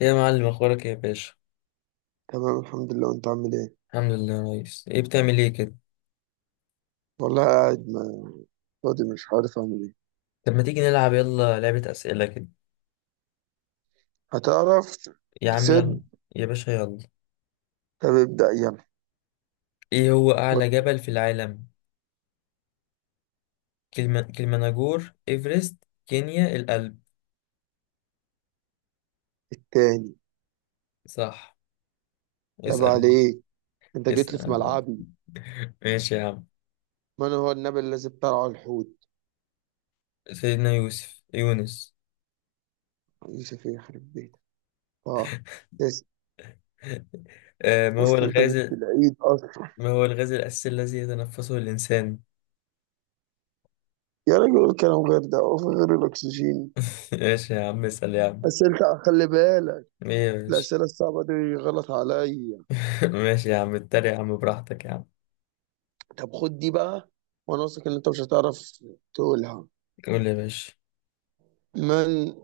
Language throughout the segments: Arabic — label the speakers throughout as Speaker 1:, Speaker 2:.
Speaker 1: يا معلم، اخبارك ايه يا باشا؟
Speaker 2: تمام، الحمد لله. وانت عامل ايه؟
Speaker 1: الحمد لله كويس. ايه بتعمل ايه كده؟
Speaker 2: والله قاعد ما فاضي، مش عارف اعمل ايه.
Speaker 1: طب ما تيجي نلعب يلا لعبة اسئلة كده.
Speaker 2: هتعرف
Speaker 1: يا عم يلا.
Speaker 2: تسد.
Speaker 1: يا باشا يلا.
Speaker 2: طب ابدأ يلا.
Speaker 1: ايه هو اعلى جبل في العالم؟ كلمة كلمناجور، ايفرست، كينيا، الألب.
Speaker 2: التاني.
Speaker 1: صح.
Speaker 2: عيب
Speaker 1: اسأل يا باشا.
Speaker 2: عليك، انت جيت لي في
Speaker 1: اسأل.
Speaker 2: ملعبي.
Speaker 1: ماشي يا عم.
Speaker 2: من هو النبي الذي ابتلعه الحوت؟
Speaker 1: سيدنا يوسف، يونس.
Speaker 2: يوسف يخرب بيتك. اه. بس.
Speaker 1: ما هو
Speaker 2: اصل انت
Speaker 1: الغاز؟
Speaker 2: جبت العيد اصلا.
Speaker 1: ما هو الغاز الأساسي الذي يتنفسه الإنسان؟
Speaker 2: يا راجل الكلام غير ده، وفي غير الاكسجين.
Speaker 1: ماشي يا عم، اسأل يا عم.
Speaker 2: اسئله خلي بالك.
Speaker 1: ايه يا باشا؟
Speaker 2: الاسئله الصعبه دي غلط عليا.
Speaker 1: ماشي يا عم، اتريق يا عم براحتك يا عم.
Speaker 2: طب خد دي بقى، وانا واثق ان انت مش هتعرف تقولها.
Speaker 1: قول يا باشا.
Speaker 2: من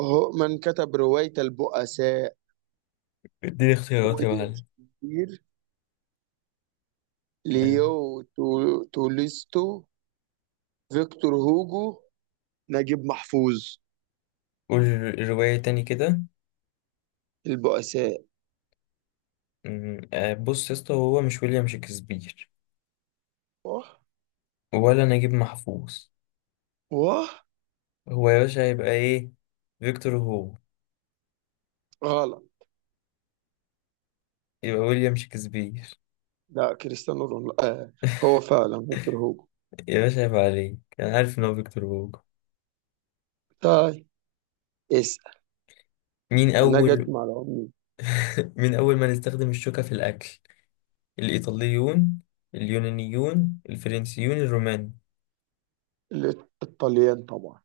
Speaker 2: هو من كتب رواية البؤساء؟
Speaker 1: اديني اختيارات يا
Speaker 2: ويليام
Speaker 1: معلم.
Speaker 2: شكسبير،
Speaker 1: حلو.
Speaker 2: ليو تولستو، فيكتور هوجو، نجيب محفوظ.
Speaker 1: قول الرواية تاني كده.
Speaker 2: البؤساء.
Speaker 1: أمم، آه، بص يا اسطى، هو مش ويليام شكسبير
Speaker 2: واه.
Speaker 1: ولا نجيب محفوظ.
Speaker 2: واه.
Speaker 1: هو يا باشا هيبقى ايه؟ فيكتور هوجو.
Speaker 2: غلط.
Speaker 1: يبقى ويليام شكسبير.
Speaker 2: لا، كريستيانو رونالدو. آه، هو فعلا فيكتور هوجو.
Speaker 1: يا باشا هيبقى عليك، انا عارف ان هو فيكتور هوجو.
Speaker 2: طيب، اسأل.
Speaker 1: مين
Speaker 2: النجد
Speaker 1: اول.
Speaker 2: مع العملة.
Speaker 1: مين اول من استخدم الشوكة في الاكل؟ الايطاليون، اليونانيون، الفرنسيون، الرومان.
Speaker 2: الطليان طبعا.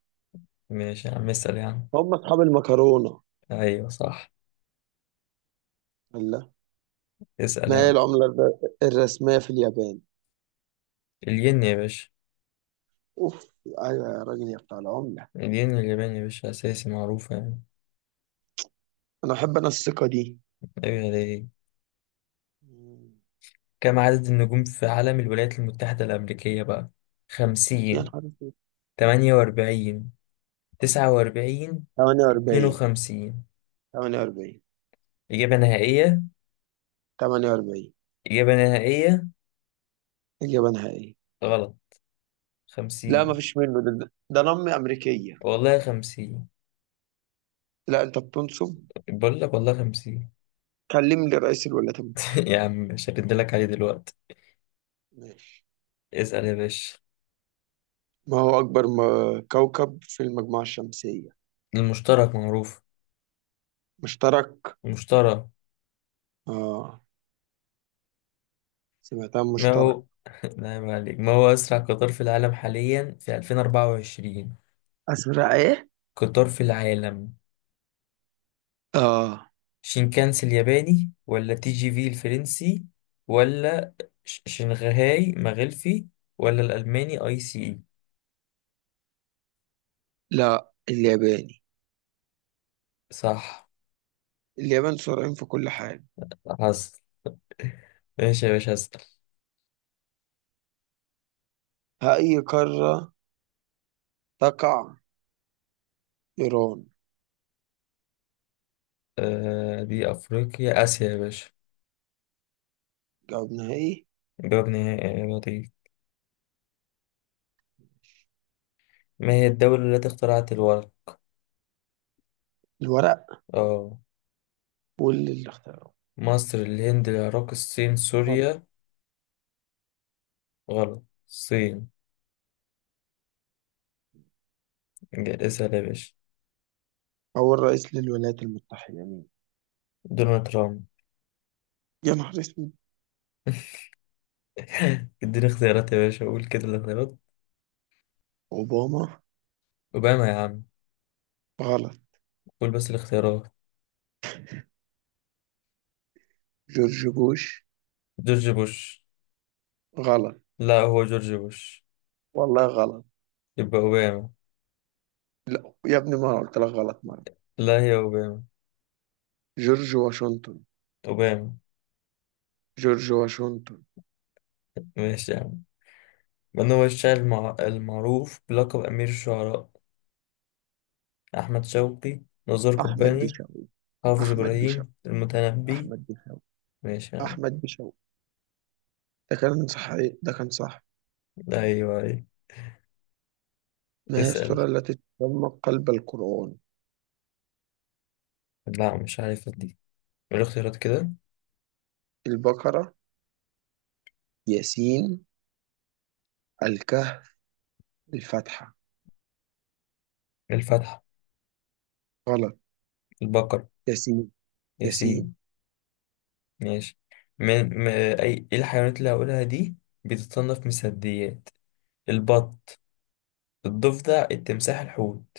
Speaker 1: ماشي يا عم، اسال يا عم.
Speaker 2: هم أصحاب المكرونة.
Speaker 1: ايوه صح.
Speaker 2: الله.
Speaker 1: اسال
Speaker 2: ما
Speaker 1: يا
Speaker 2: هي
Speaker 1: عم.
Speaker 2: العملة الرسمية في اليابان؟
Speaker 1: الين يا باشا.
Speaker 2: أوف، أيوة يا راجل يا بتاع العملة.
Speaker 1: الين الياباني يا باشا، اساسي معروفة يعني.
Speaker 2: أنا الثقة دي.
Speaker 1: ايوه ليه؟
Speaker 2: مم.
Speaker 1: كم عدد النجوم في علم الولايات المتحدة الأمريكية بقى؟
Speaker 2: يا
Speaker 1: خمسين.
Speaker 2: نهار اسود.
Speaker 1: تمانية وأربعين. تسعة وأربعين. اتنين
Speaker 2: 48.
Speaker 1: وخمسين.
Speaker 2: 48.
Speaker 1: إجابة نهائية.
Speaker 2: 48.
Speaker 1: إجابة نهائية.
Speaker 2: إجابة نهائية.
Speaker 1: غلط.
Speaker 2: لا ما
Speaker 1: خمسين.
Speaker 2: فيش منه، ده نم أمريكية.
Speaker 1: والله خمسين.
Speaker 2: لا أنت بتنصب.
Speaker 1: بقول لك والله خمسين.
Speaker 2: كلم لي رئيس الولايات المتحدة.
Speaker 1: يا عم مش هردلك عليه دلوقتي.
Speaker 2: ماشي.
Speaker 1: اسأل يا باشا.
Speaker 2: ما هو أكبر كوكب في المجموعة الشمسية؟
Speaker 1: المشترك معروف.
Speaker 2: مشترك.
Speaker 1: المشترك.
Speaker 2: آه، سمعتها
Speaker 1: ما
Speaker 2: مشترك.
Speaker 1: هو نعم عليك. ما هو أسرع قطار في العالم حاليا في 2024؟
Speaker 2: أزرق إيه؟
Speaker 1: قطار في العالم.
Speaker 2: آه.
Speaker 1: شينكانسي الياباني، ولا تي جي في الفرنسي، ولا شنغهاي مغلفي، ولا الألماني اي سي اي.
Speaker 2: لا، الياباني.
Speaker 1: صح.
Speaker 2: اليابان سرعين في كل حاجة.
Speaker 1: حصل. ماشي يا باشا، هسأل.
Speaker 2: ها، أي قارة تقع إيران؟
Speaker 1: دي أفريقيا، آسيا يا باشا.
Speaker 2: جواب نهائي.
Speaker 1: جواب نهائي، يا لطيف. ما هي الدولة التي اخترعت الورق؟
Speaker 2: الورق
Speaker 1: اه.
Speaker 2: واللي اختاره.
Speaker 1: مصر، الهند، العراق، الصين، سوريا. غلط، الصين. اسأل يا باشا.
Speaker 2: أول رئيس للولايات المتحدة مين؟
Speaker 1: دونالد ترامب.
Speaker 2: يا نهار اسود.
Speaker 1: اديني اختيارات يا باشا، قول كده الاختيارات.
Speaker 2: أوباما.
Speaker 1: أوباما. يا عم.
Speaker 2: غلط.
Speaker 1: قول بس الاختيارات.
Speaker 2: جورج بوش.
Speaker 1: جورج بوش.
Speaker 2: غلط.
Speaker 1: لا هو جورج بوش.
Speaker 2: والله غلط.
Speaker 1: يبقى أوباما.
Speaker 2: لا يا ابني، ما أنا قلت لك غلط مرة.
Speaker 1: لا هي أوباما.
Speaker 2: جورج واشنطن.
Speaker 1: أوباما.
Speaker 2: جورج واشنطن.
Speaker 1: ماشي يا عم. من هو الشاعر المعروف بلقب أمير الشعراء؟ أحمد شوقي. نزار
Speaker 2: أحمد
Speaker 1: قباني.
Speaker 2: بيشاوي.
Speaker 1: حافظ
Speaker 2: أحمد بيشاوي.
Speaker 1: إبراهيم، المتنبي.
Speaker 2: أحمد بيشاوي.
Speaker 1: ماشي يا عم.
Speaker 2: أحمد بيشاوي. ده كان صحيح، ده كان صح.
Speaker 1: أيوة أيوة.
Speaker 2: ما هي
Speaker 1: اسأل.
Speaker 2: السورة التي تسمى قلب القرآن؟
Speaker 1: لا مش عارف دي. الاختيارات كده.
Speaker 2: البقرة، ياسين، الكهف، الفاتحة.
Speaker 1: الفتح.
Speaker 2: غلط.
Speaker 1: البقر.
Speaker 2: ياسين. ياسين.
Speaker 1: ياسين. ماشي. من م... إيه الحيوانات اللي هقولها دي بتتصنف من الثدييات؟ البط. الضفدع، التمساح، الحوت.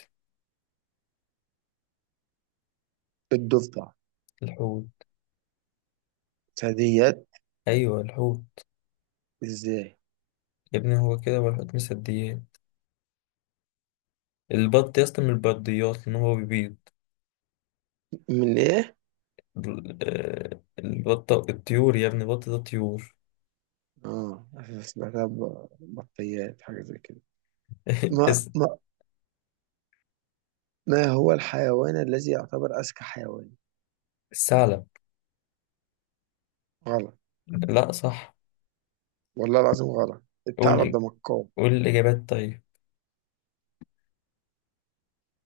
Speaker 2: الضفدع.
Speaker 1: الحوت.
Speaker 2: ثدييات؟
Speaker 1: ايوه الحوت.
Speaker 2: ازاي؟
Speaker 1: يا ابني هو كده، هو الحوت مصديات. البط يا اسطى من البرديات، لان هو بيبيض.
Speaker 2: من ايه؟
Speaker 1: ال- البطة، الطيور يا ابني، البط ده طيور.
Speaker 2: اه، سمعتها بطيات حاجة زي كده. ما
Speaker 1: الس-
Speaker 2: ما ما هو الحيوان الذي يعتبر أذكى حيوان؟
Speaker 1: الثعلب.
Speaker 2: غلط.
Speaker 1: لا صح.
Speaker 2: والله العظيم غلط،
Speaker 1: قول
Speaker 2: الثعلب
Speaker 1: ال-
Speaker 2: ده مكار.
Speaker 1: قول الاجابات طيب.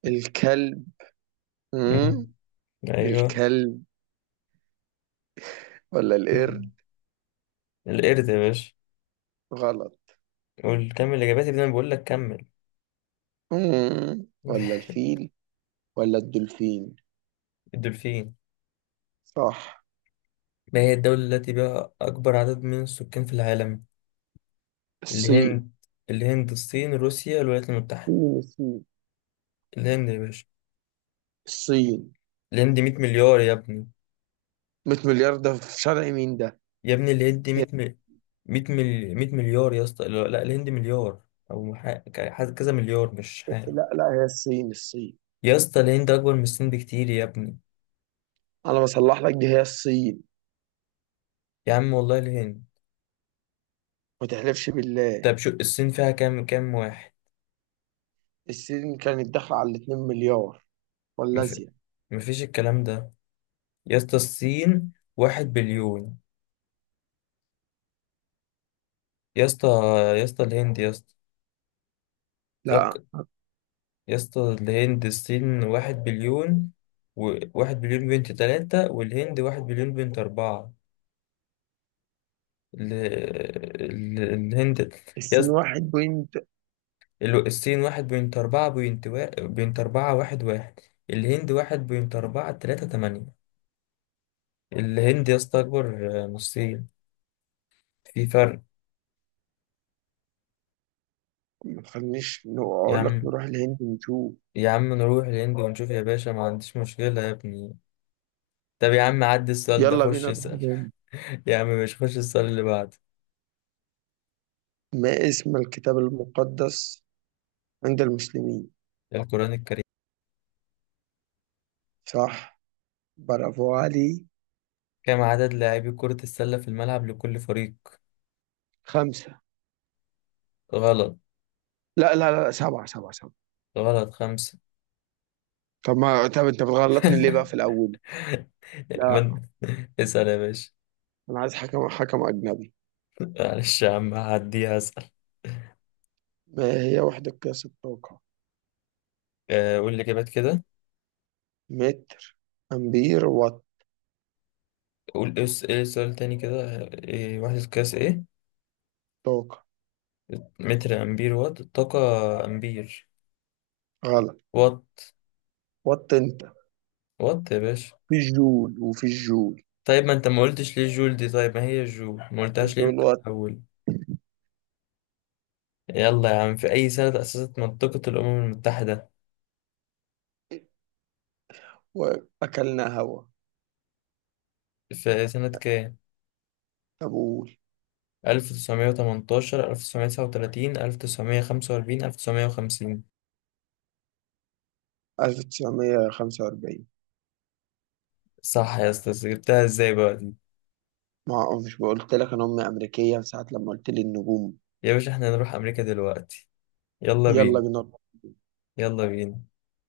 Speaker 2: الكلب. مم.
Speaker 1: مم. ايوه.
Speaker 2: الكلب ولا القرد؟
Speaker 1: القرد يا باشا.
Speaker 2: غلط.
Speaker 1: قول كمل الاجابات يا ابني، انا بقول لك كمل.
Speaker 2: ولا الفيل. ولا الدولفين.
Speaker 1: الدولفين.
Speaker 2: صح.
Speaker 1: ما هي الدولة التي بها أكبر عدد من السكان في العالم؟
Speaker 2: الصين.
Speaker 1: الهند. الهند، الصين، روسيا، الولايات المتحدة.
Speaker 2: مين الصين؟
Speaker 1: الهند يا باشا.
Speaker 2: الصين.
Speaker 1: اللي يدي 100 مليار يا ابني.
Speaker 2: 100 مليار ده في شرع مين ده؟
Speaker 1: يا ابني اللي يدي 100 مليار يا اسطى. لا لا، الهند مليار. او مح... ك- ح- كذا مليار مش حاجه.
Speaker 2: لا لا، هي الصين الصين.
Speaker 1: يا اسطى الهند اكبر من الصين بكتير يا ابني.
Speaker 2: انا بصلح لك، دي هي الصين.
Speaker 1: يا عم والله الهند.
Speaker 2: ما تحلفش بالله.
Speaker 1: طب شو الصين فيها كام كام واحد.
Speaker 2: السين كانت داخلة على الاتنين مليار، ولا
Speaker 1: مف...
Speaker 2: زيادة.
Speaker 1: مفيش الكلام ده. يا اسطى الصين واحد بليون. يا اسطى. يا اسطى الهند يا اسطى.
Speaker 2: لا.
Speaker 1: فك... يا اسطى الهند، الصين واحد بليون. واحد بليون بنت تلاتة، والهند واحد بليون بنت أربعة. ال- الهند.
Speaker 2: السين
Speaker 1: يس.
Speaker 2: واحد بوينت.
Speaker 1: الصين واحد بوينت أربعة، بوينت أربعة واحد واحد. الهند واحد بوينت أربعة تلاتة تمانية. الهند يا اسطى أكبر. من الصين. في فرق.
Speaker 2: ما تخلينيش
Speaker 1: يا
Speaker 2: أقول لك
Speaker 1: عم.
Speaker 2: نروح الهند نشوف.
Speaker 1: يا عم نروح الهند ونشوف يا باشا، ما عنديش مشكلة يا ابني. طب يا عم عدي السؤال ده،
Speaker 2: يلا
Speaker 1: خش
Speaker 2: بينا نروح
Speaker 1: اسأل.
Speaker 2: الهند.
Speaker 1: يا عم مش خش السؤال اللي بعده.
Speaker 2: ما اسم الكتاب المقدس عند المسلمين؟
Speaker 1: القرآن الكريم.
Speaker 2: صح، برافو علي.
Speaker 1: كم عدد لاعبي كرة السلة في الملعب لكل فريق؟
Speaker 2: خمسة.
Speaker 1: غلط.
Speaker 2: لا لا لا، سبعة سبعة سبعة.
Speaker 1: غلط خمسة.
Speaker 2: طب ما طب أنت بتغلطني ليه بقى في الأول؟ لا.
Speaker 1: من اسأل يا باشا.
Speaker 2: أنا عايز حكم أجنبي.
Speaker 1: معلش يا عم هعديها، اسأل.
Speaker 2: ما هي وحدة قياس الطاقة؟
Speaker 1: قول الإجابات كده.
Speaker 2: متر، أمبير، وات،
Speaker 1: قول إيه إيه السؤال تاني كده. إيه وحدة قياس إيه؟
Speaker 2: طاقة.
Speaker 1: متر، أمبير، وات، الطاقة. أمبير.
Speaker 2: غلط.
Speaker 1: وات.
Speaker 2: وات. أنت
Speaker 1: وات يا باشا.
Speaker 2: في الجول، وفي الجول
Speaker 1: طيب ما أنت ما قلتش ليه جول دي؟ طيب ما هي جول، ما قلتهاش ليه من
Speaker 2: طول الوقت.
Speaker 1: الأول؟ يلا يا عم، في أي سنة تأسست منطقة الأمم المتحدة؟
Speaker 2: وأكلنا هوا.
Speaker 1: في سنة كام؟
Speaker 2: كابول.
Speaker 1: 1918، 1939، 1945، 1950.
Speaker 2: 1945.
Speaker 1: صح يا أستاذ، جبتها إزاي بقى دي؟
Speaker 2: ما هو، مش قلت لك أنا أمي أمريكية ساعة لما قلت لي النجوم.
Speaker 1: يا باشا إحنا هنروح أمريكا دلوقتي. يلا
Speaker 2: يلا
Speaker 1: بينا.
Speaker 2: بينا.
Speaker 1: يلا بينا.